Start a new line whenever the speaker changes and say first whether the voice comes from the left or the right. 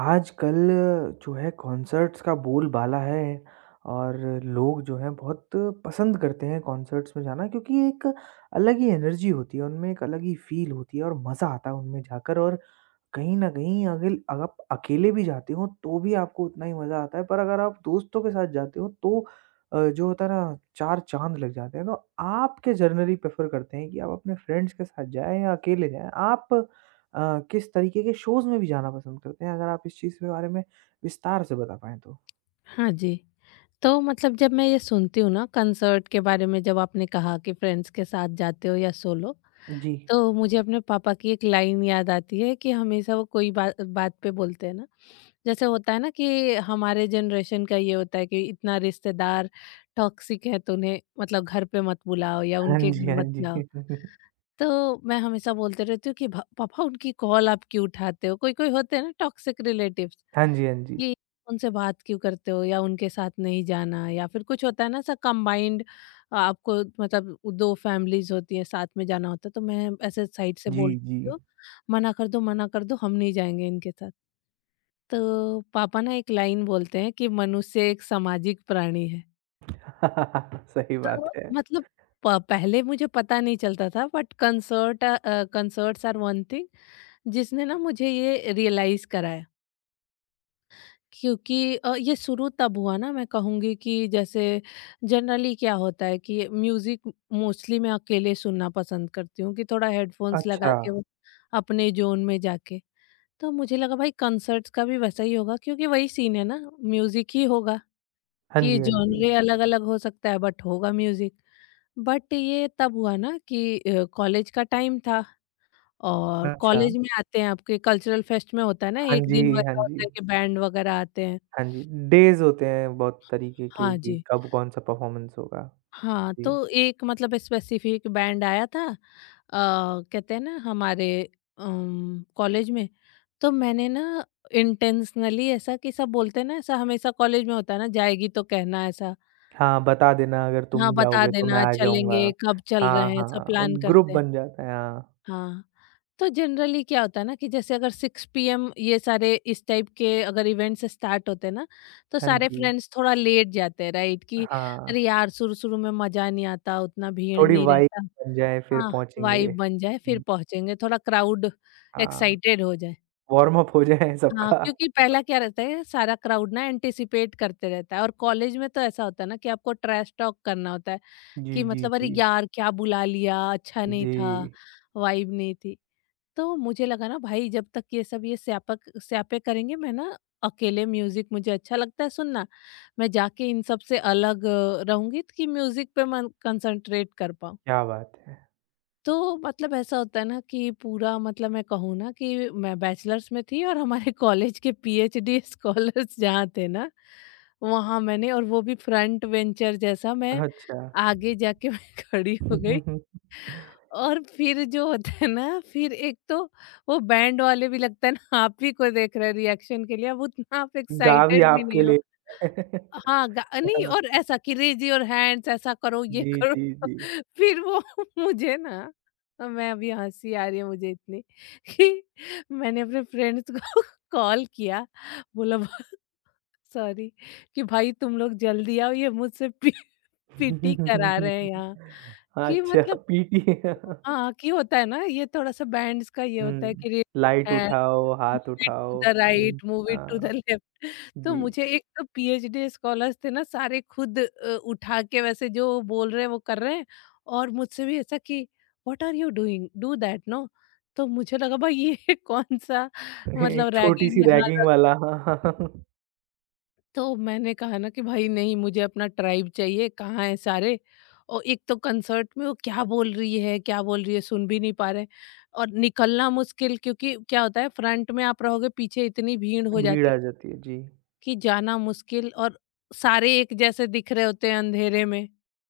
right: आजकल जो है कॉन्सर्ट्स का बोलबाला है और लोग जो हैं बहुत पसंद करते हैं कॉन्सर्ट्स में जाना क्योंकि एक अलग ही एनर्जी होती है उनमें, एक अलग ही फ़ील होती है और मज़ा आता है उनमें जाकर और कहीं न कहीं अगिल अगर आप अकेले भी जाते हो तो भी आपको उतना ही मज़ा आता है, पर अगर आप दोस्तों के साथ जाते हो तो जो होता है ना 4 चाँद लग जाते हैं। तो आप क्या जनरली प्रेफ़र करते हैं कि आप अपने फ्रेंड्स के साथ जाएँ या अकेले जाएँ? आप किस तरीके के शोज़ में भी जाना पसंद करते हैं? अगर आप इस चीज़ के बारे में विस्तार से बता पाएँ तो?
left: हाँ जी। तो मतलब जब मैं ये सुनती हूँ ना कंसर्ट के बारे में, जब आपने कहा कि फ्रेंड्स के साथ जाते हो या सोलो,
right: जी।
left: तो मुझे अपने पापा की एक लाइन याद आती है कि हमेशा वो कोई बा बात पे बोलते हैं ना। जैसे होता है ना कि हमारे जनरेशन का ये होता है कि इतना रिश्तेदार टॉक्सिक है तो उन्हें मतलब घर पे मत बुलाओ या
right: हाँ
left: उनके
right: जी,
left: घर
right: हाँ
left: मत जाओ।
right: जी।
left: तो मैं हमेशा बोलते रहती हूँ कि भ पापा उनकी कॉल आप क्यों उठाते हो? कोई-कोई होते हैं ना टॉक्सिक रिलेटिव्स,
right: हाँ जी, हाँ जी।
left: ये उनसे बात क्यों करते हो या उनके साथ नहीं जाना। या फिर कुछ होता है ना सब कंबाइंड आपको, मतलब दो फैमिलीज होती हैं साथ में जाना होता है तो मैं ऐसे साइड से
right: जी,
left: बोल
right: जी।
left: दो, मना कर दो मना कर दो, हम नहीं जाएंगे इनके साथ। तो पापा ना एक लाइन बोलते हैं कि मनुष्य एक सामाजिक प्राणी है।
right: सही बात
left: तो
right: है।
left: मतलब पहले मुझे पता नहीं चलता था, but concerts are one thing जिसने ना मुझे ये रियलाइज कराया। क्योंकि ये शुरू तब हुआ ना, मैं कहूँगी कि जैसे जनरली क्या होता है कि म्यूज़िक मोस्टली मैं अकेले सुनना पसंद करती हूँ कि थोड़ा हेडफोन्स लगा
right: अच्छा।
left: के वो अपने जोन में जाके। तो मुझे लगा भाई कंसर्ट्स का भी वैसा ही होगा क्योंकि वही सीन है ना, म्यूज़िक ही होगा।
right: हाँ
left: कि
right: जी, हाँ जी।
left: जॉनरे अलग-अलग हो सकता है बट होगा म्यूज़िक। बट ये तब हुआ ना कि कॉलेज का टाइम था, और
right: अच्छा।
left: कॉलेज में आते हैं आपके कल्चरल फेस्ट में होता है ना,
right: हाँ
left: 1
right: जी,
left: दिन
right: हाँ
left: वैसा होता
right: जी।
left: है कि बैंड वगैरह आते हैं।
right: हाँ जी, डेज़ होते हैं बहुत तरीके के
left: हाँ
right: कि
left: जी।
right: कब कौन-सा परफ़ॉर्मेंस होगा।
left: हाँ,
right: जी।
left: तो एक मतलब स्पेसिफिक बैंड आया था कहते हैं ना हमारे, कॉलेज में। तो मैंने ना इंटेंशनली ऐसा कि सब बोलते हैं ना, ऐसा हमेशा कॉलेज में होता है ना, जाएगी तो कहना ऐसा,
right: हाँ, बता देना अगर
left: हाँ
right: तुम
left: बता
right: जाओगे तो मैं
left: देना
right: आ जाऊँगा।
left: चलेंगे, कब चल रहे
right: हाँ,
left: हैं, ऐसा
right: हाँ और
left: प्लान
right: ग्रुप
left: करते हैं।
right: बन जाता है, हाँ।
left: हाँ, तो जनरली क्या होता है ना कि जैसे अगर 6 पीएम ये सारे इस टाइप के अगर इवेंट्स स्टार्ट होते हैं ना, तो
right: हाँ
left: सारे
right: जी,
left: फ्रेंड्स थोड़ा लेट जाते हैं, राइट? कि अरे
right: हाँ।
left: यार, शुरू-शुरू में मज़ा नहीं आता, उतना भीड़
right: थोड़ी
left: नहीं
right: वाइब
left: रहता।
right: बन जाए फिर
left: हाँ,
right: पहुँचेंगे।
left: वाइब बन जाए, फिर
right: हुँ,
left: पहुँचेंगे, थोड़ा क्राउड
right: हाँ,
left: एक्साइटेड हो जाए।
right: वार्म अप हो जाए
left: हाँ,
right: सबका।
left: क्योंकि पहला क्या रहता है, सारा क्राउड ना एंटिसिपेट करते रहता है और कॉलेज में तो ऐसा होता है ना कि आपको ट्रैश टॉक करना होता है
right: जी,
left: कि
right: जी,
left: मतलब, "अरे
right: जी।
left: यार, क्या बुला लिया? अच्छा नहीं
right: जी,
left: था, वाइब नहीं थी।" तो मुझे लगा ना भाई जब तक ये सब ये स्यापक स्यापे करेंगे, मैं ना अकेले, म्यूजिक मुझे अच्छा लगता है सुनना, मैं जाके इन सब से अलग रहूंगी कि म्यूजिक पे मैं कंसंट्रेट कर पाऊँ।
right: क्या बात है।
left: तो मतलब ऐसा होता है ना कि पूरा, मतलब मैं कहूँ ना कि मैं बैचलर्स में थी और हमारे कॉलेज के पीएचडी स्कॉलर्स जहाँ थे ना, वहाँ मैंने, और वो भी फ्रंट वेंचर जैसा, मैं
right: अच्छा।
left: आगे जाके मैं खड़ी हो गई। और फिर जो होता है ना, फिर एक तो वो बैंड वाले भी लगता है ना आप ही को देख रहे हैं रिएक्शन के लिए, अब उतना आप
right: गा भी
left: एक्साइटेड भी
right: आपके
left: नहीं हो।
right: लिए
left: हाँ नहीं,
right: हाँ।
left: और ऐसा कि रेज योर हैंड्स, ऐसा करो, ये
right: जी,
left: करो।
right: जी, जी।
left: फिर वो मुझे ना, मैं, अभी हंसी आ रही है मुझे इतनी, कि मैंने अपने फ्रेंड्स को कॉल किया, बोला सॉरी कि भाई तुम लोग जल्दी आओ, ये मुझसे पीटी करा रहे हैं यहाँ, कि
right: अच्छा,
left: मतलब,
right: पीटी
left: हाँ, कि होता है ना ये थोड़ा-सा बैंड्स का ये होता है
right: हुँ,
left: कि रे,
right: लाइट
left: एंड
right: उठाओ, हाथ
left: मूव इट
right: उठाओ।
left: टू द
right: हुँ,
left: राइट, मूव इट टू
right: हाँ,
left: द लेफ्ट। तो
right: जी।
left: मुझे एक तो पीएचडी स्कॉलर्स थे ना सारे, खुद उठा के वैसे जो बोल रहे हैं वो कर रहे हैं, और मुझसे भी ऐसा कि what are you doing? Do that no. तो मुझे लगा भाई ये कौन-सा मतलब
right: एक
left: रैगिंग
right: छोटी-सी
left: यहाँ
right: रैगिंग
left: लग।
right: वाला हाँ हाँ हाँ,
left: तो मैंने कहा ना कि भाई नहीं, मुझे अपना ट्राइब चाहिए, कहाँ है सारे? और एक तो कंसर्ट में वो क्या बोल रही है क्या बोल रही है, सुन भी नहीं पा रहे, और निकलना मुश्किल क्योंकि क्या होता है, फ्रंट में आप रहोगे, पीछे इतनी भीड़ हो
right: भीड़
left: जाती
right: आ
left: है
right: जाती है, जी।
left: कि जाना मुश्किल। और सारे एक जैसे दिख रहे होते हैं अंधेरे में।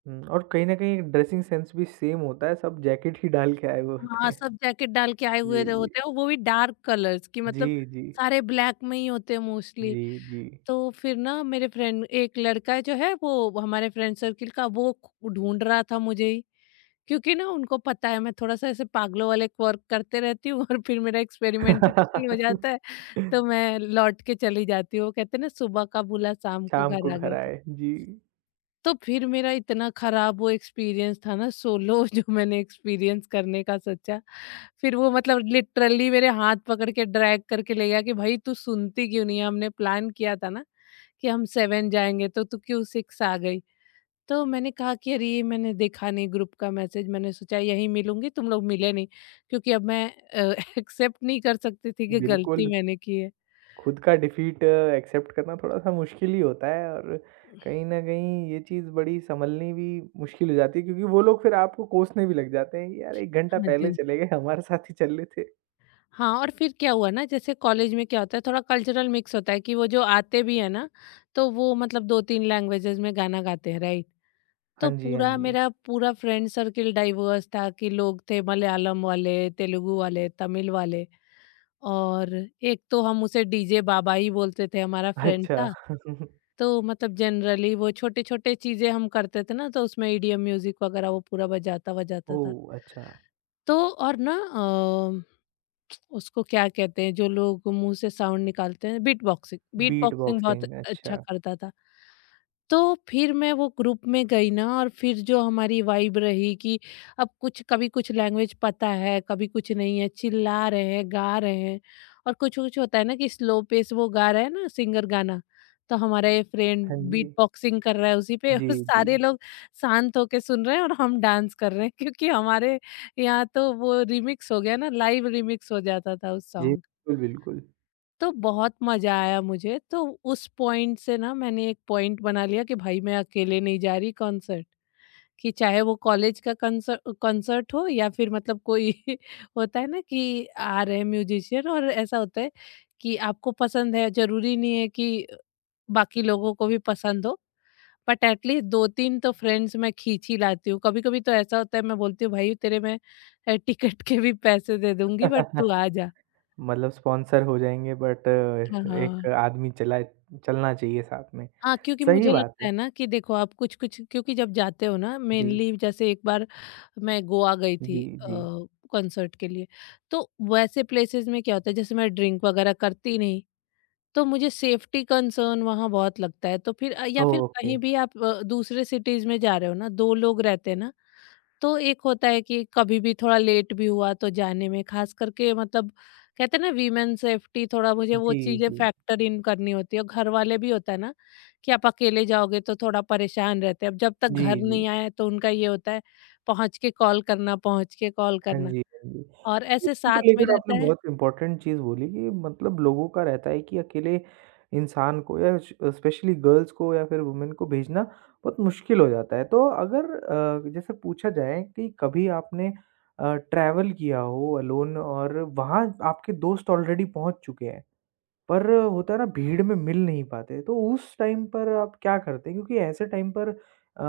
right: हुँ, और कहीं न कहीं ड्रेसिंग सेंस भी सेम होता है, सब जैकेट ही डाल के आए हुए होते
left: हाँ,
right: हैं।
left: सब जैकेट डाल के आए हुए
right: जी,
left: रहे
right: जी।
left: होते हैं और वो भी डार्क कलर्स की,
right: जी,
left: मतलब
right: जी।
left: सारे ब्लैक में ही होते हैं मोस्टली।
right: जी, जी।
left: तो फिर ना मेरे फ्रेंड, एक लड़का है जो है वो हमारे फ्रेंड सर्किल का, वो ढूंढ रहा था मुझे ही। क्योंकि ना उनको पता है मैं थोड़ा-सा ऐसे पागलों वाले वर्क करते रहती हूँ और फिर मेरा एक्सपेरिमेंटेशन हो जाता है, तो मैं लौट के चली जाती हूँ। वो कहते हैं ना, सुबह का बुला शाम को
right: शाम को
left: घर आ
right: घर
left: गया था।
right: आए। जी,
left: तो फिर मेरा इतना खराब वो एक्सपीरियंस था ना सोलो जो मैंने एक्सपीरियंस करने का सोचा, फिर वो मतलब लिटरली मेरे हाथ पकड़ के ड्रैग करके ले गया कि भाई तू सुनती क्यों नहीं है? हमने प्लान किया था ना कि हम 7 जाएँगे तो तू क्यों 6 आ गई? तो मैंने कहा कि अरे ये मैंने देखा नहीं ग्रुप का मैसेज, मैंने सोचा यहीं मिलूंगी, तुम लोग मिले नहीं, क्योंकि अब मैं एक्सेप्ट नहीं कर सकती थी कि
right: बिल्कुल।
left: गलती मैंने की है।
right: खुद का डिफीट एक्सेप्ट करना थोड़ा-सा मुश्किल ही होता है और कहीं न कहीं ये चीज़ बड़ी सँभलनी भी मुश्किल हो जाती है क्योंकि वो लोग फिर आपको कोसने भी लग जाते हैं कि यार 1 घंटा
left: हाँ
right: पहले
left: जी।
right: चले गए, हमारे साथ ही चल रहे थे।
left: हाँ, और फिर क्या हुआ ना, जैसे कॉलेज में क्या होता है, थोड़ा कल्चरल मिक्स होता है कि वो जो आते भी है ना, तो वो मतलब दो तीन लैंग्वेजेस में गाना गाते हैं, राइट?
right: हाँ
left: तो
right: जी, हाँ
left: पूरा,
right: जी।
left: मेरा पूरा फ्रेंड सर्किल डाइवर्स था कि लोग थे मलयालम वाले, तेलुगु वाले, तमिल वाले। और एक तो हम उसे डीजे बाबा ही बोलते थे, हमारा फ्रेंड
right: अच्छा।
left: था। तो मतलब जनरली वो छोटे-छोटे चीज़ें हम करते थे ना, तो उसमें ईडीएम म्यूज़िक वगैरह वो पूरा बजाता-वजाता था।
right: ओह! अच्छा,
left: तो और ना उसको क्या कहते हैं, जो लोग मुँह से साउंड निकालते हैं, बीट
right: बीट
left: बॉक्सिंग बहुत
right: बॉक्सिंग
left: अच्छा
right: अच्छा।
left: करता था। तो फिर मैं वो ग्रुप में गई ना, और फिर जो हमारी वाइब रही कि अब कुछ, कभी कुछ लैंग्वेज पता है, कभी कुछ नहीं है, चिल्ला रहे हैं, गा रहे हैं। और कुछ कुछ होता है ना कि स्लो पेस वो गा रहा है ना सिंगर गाना, तो हमारा ये फ्रेंड
right: हाँ
left: बीट
right: जी।
left: बॉक्सिंग कर रहा है उसी पे,
right: जी,
left: और
right: जी।
left: सारे लोग शांत होके सुन रहे हैं और हम डांस कर रहे हैं, क्योंकि हमारे यहाँ तो वो रिमिक्स हो गया ना, लाइव रिमिक्स हो जाता था उस
right: जी,
left: सॉन्ग।
right: बिल्कुल, बिल्कुल।
left: तो बहुत मज़ा आया मुझे। तो उस पॉइंट से ना मैंने एक पॉइंट बना लिया कि भाई मैं अकेले नहीं जा रही कॉन्सर्ट, कि चाहे वो कॉलेज का कंसर कॉन्सर्ट हो या फिर मतलब कोई होता है ना कि आ रहे हैं म्यूजिशियन, और ऐसा होता है कि आपको पसंद है, ज़रूरी नहीं है कि बाकी लोगों को भी पसंद हो, बट एटलीस्ट 2-3 तो फ्रेंड्स मैं खींच ही लाती हूँ। कभी-कभी तो ऐसा होता है मैं बोलती हूँ, "भाई तेरे, मैं टिकट के भी पैसे दे दूँगी बट तू आ जा।"
right: मतलब स्पॉन्सर हो जाएँगे बट
left: हाँ, हाँ।
right: एक आदमी चला चलना चाहिए साथ में।
left: हाँ, क्योंकि
right: सही
left: मुझे
right: बात
left: लगता
right: है।
left: है ना कि देखो आप कुछ-कुछ, क्योंकि जब जाते हो ना
right: जी,
left: मेनली, जैसे एक बार मैं गोवा गई थी
right: जी, जी।
left: कॉन्सर्ट के लिए, तो वैसे प्लेसेस में क्या होता है, जैसे मैं ड्रिंक वगैरह करती नहीं, तो मुझे सेफ्टी कंसर्न वहाँ बहुत लगता है। तो फिर या
right: ओह!
left: फिर
right: ओके।
left: कहीं भी आप दूसरे सिटीज़ में जा रहे हो ना, 2 लोग रहते हैं ना, तो एक होता है कि कभी भी थोड़ा लेट भी हुआ तो जाने में, खास करके मतलब कहते हैं ना वीमेन सेफ्टी, थोड़ा मुझे वो
right: जी,
left: चीजें
right: जी।
left: फैक्टर इन करनी होती है। और घर वाले भी होता है ना कि आप अकेले जाओगे तो थोड़ा परेशान रहते हैं, अब जब तक
right: जी,
left: घर
right: जी।
left: नहीं आए तो उनका ये होता है पहुंच के कॉल करना, पहुंच के कॉल
right: हाँ
left: करना,
right: जी, हाँ जी।
left: और ऐसे
right: छुट्टी को
left: साथ में
right: लेकर आपने
left: रहता है।
right: बहुत इम्पोर्टेंट चीज़ बोली कि मतलब लोगों का रहता है कि अकेले इंसान को या श स्पेशली गर्ल्स को या फिर वुमेन को भेजना बहुत मुश्किल हो जाता है। तो अगर जैसे पूछा जाए कि कभी आपने ट्रैवल किया हो अलोन और वहाँ आपके दोस्त ऑलरेडी पहुँच चुके हैं। पर होता है ना भीड़ में मिल नहीं पाते, तो उस टाइम पर आप क्या करते? क्योंकि ऐसे टाइम पर अ,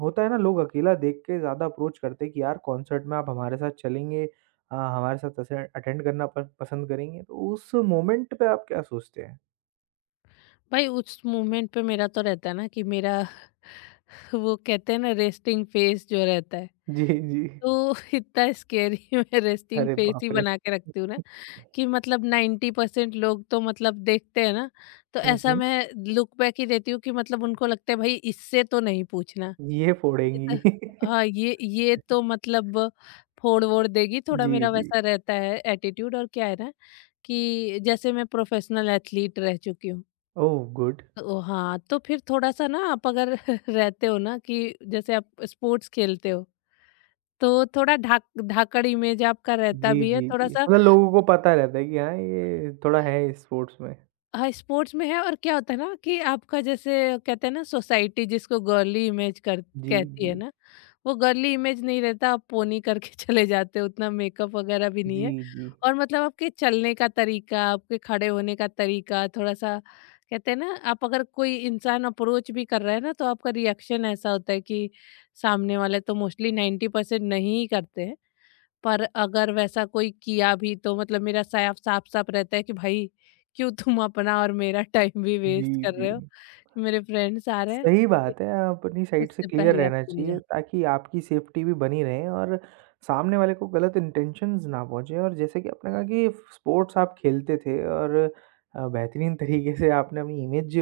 right: होता है ना लोग अकेला देख के ज़्यादा अप्रोच करते हैं कि यार कॉन्सर्ट में आप हमारे साथ चलेंगे हमारे साथ असे अटेंड करना प पसंद करेंगे। तो उस मोमेंट पे आप क्या सोचते हैं?
left: भाई उस मोमेंट पे मेरा तो रहता है ना कि मेरा वो कहते हैं ना रेस्टिंग फेस जो रहता है,
right: जी, जी।
left: तो इतना स्केरी मैं रेस्टिंग
right: अरे
left: फेस ही
right: बाप रे!
left: बना के रखती हूँ ना कि मतलब 90% लोग तो मतलब देखते हैं ना, तो
right: हुँ,
left: ऐसा
right: हुँ।
left: मैं लुक बैक ही देती हूँ कि मतलब उनको लगता है भाई इससे तो नहीं पूछना।
right: ये
left: ये तो,
right: फोड़ेंगी।
left: हाँ ये तो मतलब फोड़-वोड़ देगी, थोड़ा
right: जी,
left: मेरा
right: जी।
left: वैसा रहता है एटीट्यूड। और क्या है ना कि जैसे मैं प्रोफेशनल एथलीट रह चुकी हूँ।
right: Oh good.
left: तो हाँ, तो फिर थोड़ा-सा ना आप अगर रहते हो ना कि जैसे आप स्पोर्ट्स खेलते हो, तो थोड़ा ढाक धाकड़ इमेज आपका रहता
right: जी,
left: भी है,
right: जी, जी।
left: थोड़ा-सा।
right: मतलब लोगों को पता रहता है कि हाँ, ये थोड़ा है स्पोर्ट्स में।
left: हाँ, स्पोर्ट्स में है और क्या होता है ना कि आपका जैसे कहते हैं ना सोसाइटी जिसको गर्ली इमेज कर
right: जी,
left: कहती है
right: जी।
left: ना, वो गर्ली इमेज नहीं रहता, आप पोनी करके चले जाते हो, उतना मेकअप वगैरह भी नहीं है,
right: जी, जी।
left: और मतलब आपके चलने का तरीका, आपके खड़े होने का तरीका थोड़ा सा, कहते हैं ना, आप अगर कोई इंसान अप्रोच भी कर रहा है ना, तो आपका रिएक्शन ऐसा होता है कि सामने वाले तो मोस्टली नाइन्टी परसेंट नहीं करते हैं। पर अगर वैसा कोई किया भी तो मतलब मेरा साफ साफ साफ रहता है कि भाई, क्यों तुम अपना और मेरा टाइम भी
right: जी,
left: वेस्ट कर
right: जी।
left: रहे हो, मेरे फ्रेंड्स आ रहे हैं,
right: सही
left: कि
right: बात है, अपनी साइड से
left: उससे
right: क्लियर
left: पहले आप
right: रहना
left: चले
right: चाहिए
left: जाओ।
right: ताकि आपकी सेफ्टी भी बनी रहे और सामने वाले को गलत इंटेंशंस ना पहुँचे और जैसे कि आपने कहा कि स्पोर्ट्स आप खेलते थे और बेहतरीन तरीके से आपने अपनी इमेज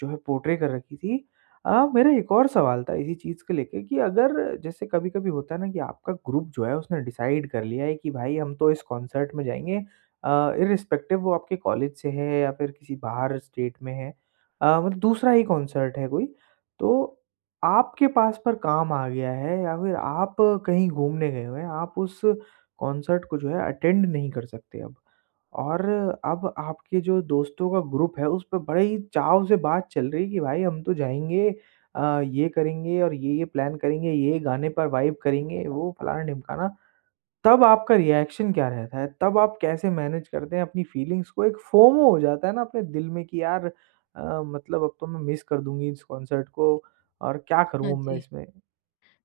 right: जो है पोर्ट्रे कर रखी थी। मेरा एक और सवाल था इसी चीज़ को लेके कि अगर जैसे कभी-कभी होता है ना कि आपका ग्रुप जो है उसने डिसाइड कर लिया है कि भाई हम तो इस कॉन्सर्ट में जाएँगे इर्रिस्पेक्टिव वो आपके कॉलेज से है या फिर किसी बाहर स्टेट में है। मतलब दूसरा ही कॉन्सर्ट है कोई, तो आपके पास पर काम आ गया है या फिर आप कहीं घूमने गए हुए हैं, आप उस कॉन्सर्ट को जो है अटेंड नहीं कर सकते अब। और अब आपके जो दोस्तों का ग्रुप है, उस पे बड़े ही चाव से बात चल रही है कि भाई हम तो जाएँगे ये करेंगे और ये-ये प्लान करेंगे, ये गाने पर वाइब करेंगे, वो फलाना-ढिमकाना। तब आपका रिएक्शन क्या रहता है? तब आप कैसे मैनेज करते हैं अपनी फीलिंग्स को? एक फोमो हो जाता है ना अपने दिल में कि यार मतलब अब तो मैं मिस कर दूँगी इस कॉन्सर्ट को और क्या करूँ
left: हाँ
right: अब मैं
left: जी,
right: इसमें?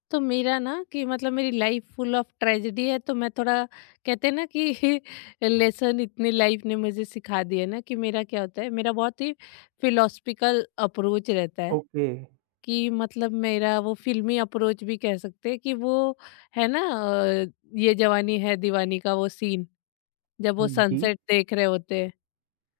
left: तो मेरा ना कि मतलब मेरी लाइफ फुल ऑफ ट्रेजेडी है, तो मैं थोड़ा कहते हैं ना कि लेसन इतनी लाइफ ने मुझे सिखा दिया ना कि मेरा क्या होता है, मेरा बहुत ही फिलोसफिकल अप्रोच रहता है
right: ओके।
left: कि मतलब मेरा वो फ़िल्मी अप्रोच भी कह सकते हैं। कि वो है ना ये जवानी है दीवानी का वो सीन, जब वो
right: हुँ, जी।
left: सनसेट देख रहे होते हैं।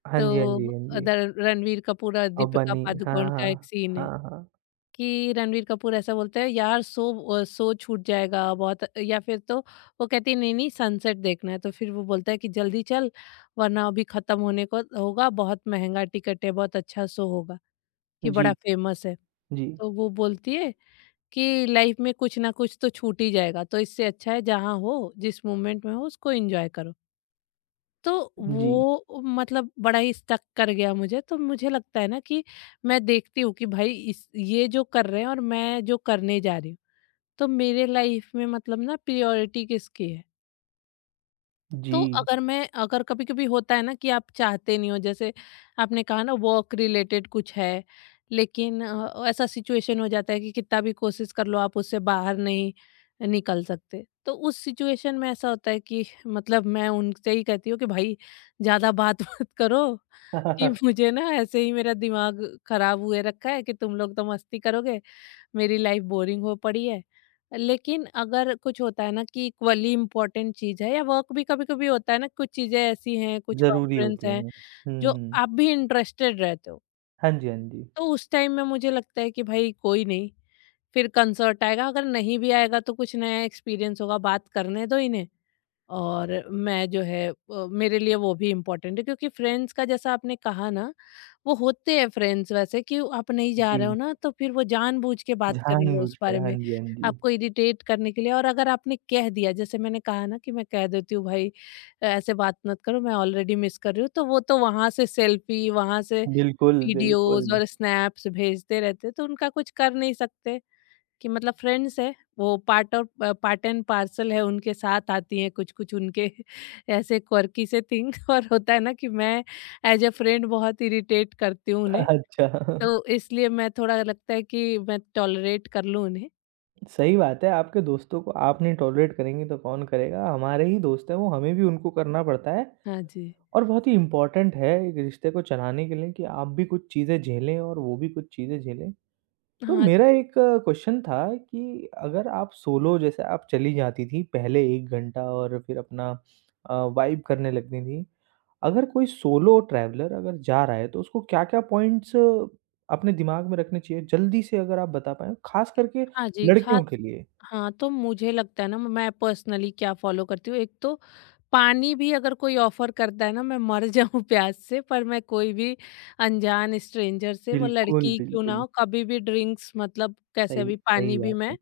right: हाँ जी, हाँ जी,
left: तो
right: हाँ जी।
left: अदर रणवीर कपूर और
right: और
left: दीपिका
right: बनी हाँ,
left: पादुकोण का एक
right: हाँ।
left: सीन है
right: हाँ, हाँ।
left: कि रणवीर कपूर ऐसा बोलता है, यार सो छूट जाएगा बहुत या फिर। तो वो कहती है नहीं-नहीं, सनसेट देखना है। तो फिर वो बोलता है कि जल्दी चल, वरना अभी ख़त्म होने को होगा, बहुत महँगा टिकट है, बहुत अच्छा शो होगा, कि बड़ा
right: जी,
left: फ़ेमस है।
right: जी,
left: तो वो बोलती है कि लाइफ में कुछ ना कुछ तो छूट ही जाएगा, तो इससे अच्छा है जहाँ हो, जिस मोमेंट में हो उसको एंजॉय करो। तो
right: जी,
left: वो मतलब बड़ा ही स्टक कर गया मुझे, तो मुझे लगता है ना कि मैं देखती हूँ कि भाई इस ये जो कर रहे हैं और मैं जो करने जा रही हूँ, तो मेरे लाइफ में मतलब ना प्रियोरिटी किसकी है।
right: जी।
left: तो अगर कभी-कभी होता है ना कि आप चाहते नहीं हो, जैसे आपने कहा ना वर्क रिलेटेड कुछ है, लेकिन ऐसा सिचुएशन हो जाता है कि कितना भी कोशिश कर लो आप उससे बाहर नहीं निकल सकते। तो उस सिचुएशन में ऐसा होता है कि मतलब मैं उनसे ही कहती हूँ कि भाई, ज़्यादा बात मत करो, कि मुझे ना ऐसे ही मेरा दिमाग खराब हुए रखा है कि तुम लोग तो मस्ती करोगे, मेरी लाइफ बोरिंग हो पड़ी है। लेकिन अगर कुछ होता है ना कि इक्वली इम्पोर्टेंट चीज़ है, या वर्क भी कभी कभी होता है ना, कुछ चीज़ें ऐसी हैं, कुछ
right: ज़रूरी
left: कॉन्फ्रेंस
right: होती
left: हैं
right: हैं। हुँ,
left: जो
right: हुँ।
left: आप भी इंटरेस्टेड रहते हो,
right: हाँ जी, हाँ जी।
left: तो उस टाइम में मुझे लगता है कि भाई कोई नहीं, फिर कंसर्ट आएगा, अगर नहीं भी आएगा तो कुछ नया एक्सपीरियंस होगा, बात करने दो इन्हें। और मैं जो है मेरे लिए वो भी इम्पोर्टेंट है, क्योंकि फ्रेंड्स का जैसा आपने कहा ना, वो होते हैं फ्रेंड्स वैसे कि आप नहीं जा रहे हो
right: जी,
left: ना, तो फिर वो जानबूझ के बात करेंगे उस
right: जानबूझकर।
left: बारे
right: हाँ
left: में,
right: जी, हाँ जी।
left: आपको इरिटेट करने के लिए। और अगर आपने कह दिया, जैसे मैंने कहा ना कि मैं कह देती हूँ भाई ऐसे बात मत करो, मैं ऑलरेडी मिस कर रही हूँ, तो वो तो वहां से सेल्फी, वहां से
right: बिल्कुल, बिल्कुल।
left: वीडियोस और स्नैप्स भेजते रहते, तो उनका कुछ कर नहीं सकते। कि मतलब फ्रेंड्स है वो, पार्ट और पार्ट एंड पार्सल है, उनके साथ आती हैं कुछ कुछ उनके ऐसे क्वर्की से थिंग और होता है ना कि मैं एज अ फ्रेंड बहुत इरिटेट करती हूँ उन्हें,
right: अच्छा।
left: तो इसलिए मैं थोड़ा लगता है कि मैं टॉलरेट कर लूँ उन्हें।
right: सही बात है, आपके दोस्तों को आप नहीं टॉलरेट करेंगी तो कौन करेगा? हमारे ही दोस्त हैं वो, हमें भी उनको करना पड़ता है
left: हाँ जी,
right: और बहुत ही इम्पोर्टेंट है एक रिश्ते को चलाने के लिए कि आप भी कुछ चीज़ें झेलें और वो भी कुछ चीज़ें झेलें। तो
left: हाँ जी।
right: मेरा एक क्वेश्चन था कि अगर आप सोलो जैसे आप चली जाती थी पहले 1 घंटा और फिर अपना वाइब करने लगती थी। अगर कोई सोलो ट्रैवलर अगर जा रहा है तो उसको क्या-क्या पॉइंट्स अपने दिमाग में रखने चाहिए? जल्दी से अगर आप बता पाएँ, ख़ास करके
left: हाँ जी, खास।
right: लड़कियों के लिए।
left: हाँ, तो मुझे लगता है ना मैं पर्सनली क्या फॉलो करती हूँ। एक तो पानी भी अगर कोई ऑफर करता है ना, मैं मर जाऊं प्यास से पर, मैं कोई भी अनजान स्ट्रेंजर से वो
right: बिल्कुल,
left: लड़की क्यों ना
right: बिल्कुल।
left: हो, कभी भी ड्रिंक्स मतलब कैसे
right: सही
left: भी
right: सही
left: पानी भी
right: बात
left: मैं
right: है।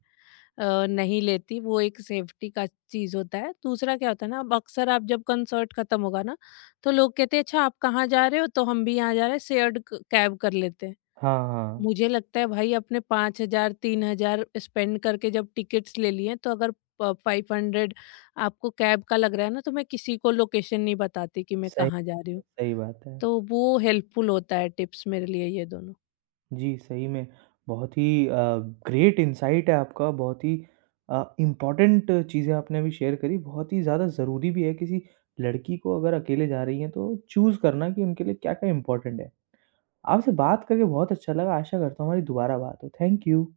left: नहीं लेती। वो एक सेफ्टी का चीज होता है। दूसरा क्या होता है ना, अब अक्सर आप जब कंसर्ट खत्म होगा ना, तो लोग कहते हैं अच्छा आप कहाँ जा रहे हो, तो हम भी यहाँ जा रहे हैं, शेयर्ड कैब कर लेते हैं।
right: हाँ, हाँ।
left: मुझे लगता है भाई, आपने 5,000 3,000 स्पेंड करके जब टिकट्स ले लिए हैं, तो अगर प 500 आपको कैब का लग रहा है ना, तो मैं किसी को लोकेशन नहीं बताती कि मैं
right: सही
left: कहाँ जा रही हूँ।
right: सही बात है।
left: तो वो हेल्पफुल होता है टिप्स मेरे लिए ये दोनों।
right: जी, सही में बहुत ही ग्रेट इनसाइट है आपका, बहुत ही इम्पोर्टेंट चीज़ें आपने अभी शेयर करी, बहुत ही ज़्यादा ज़रूरी भी है किसी लड़की को अगर अकेले जा रही हैं तो चूज़ करना कि उनके लिए क्या-क्या इम्पोर्टेंट है। आपसे बात करके बहुत अच्छा लगा, आशा करता हूँ हमारी दोबारा बात हो। Thank you.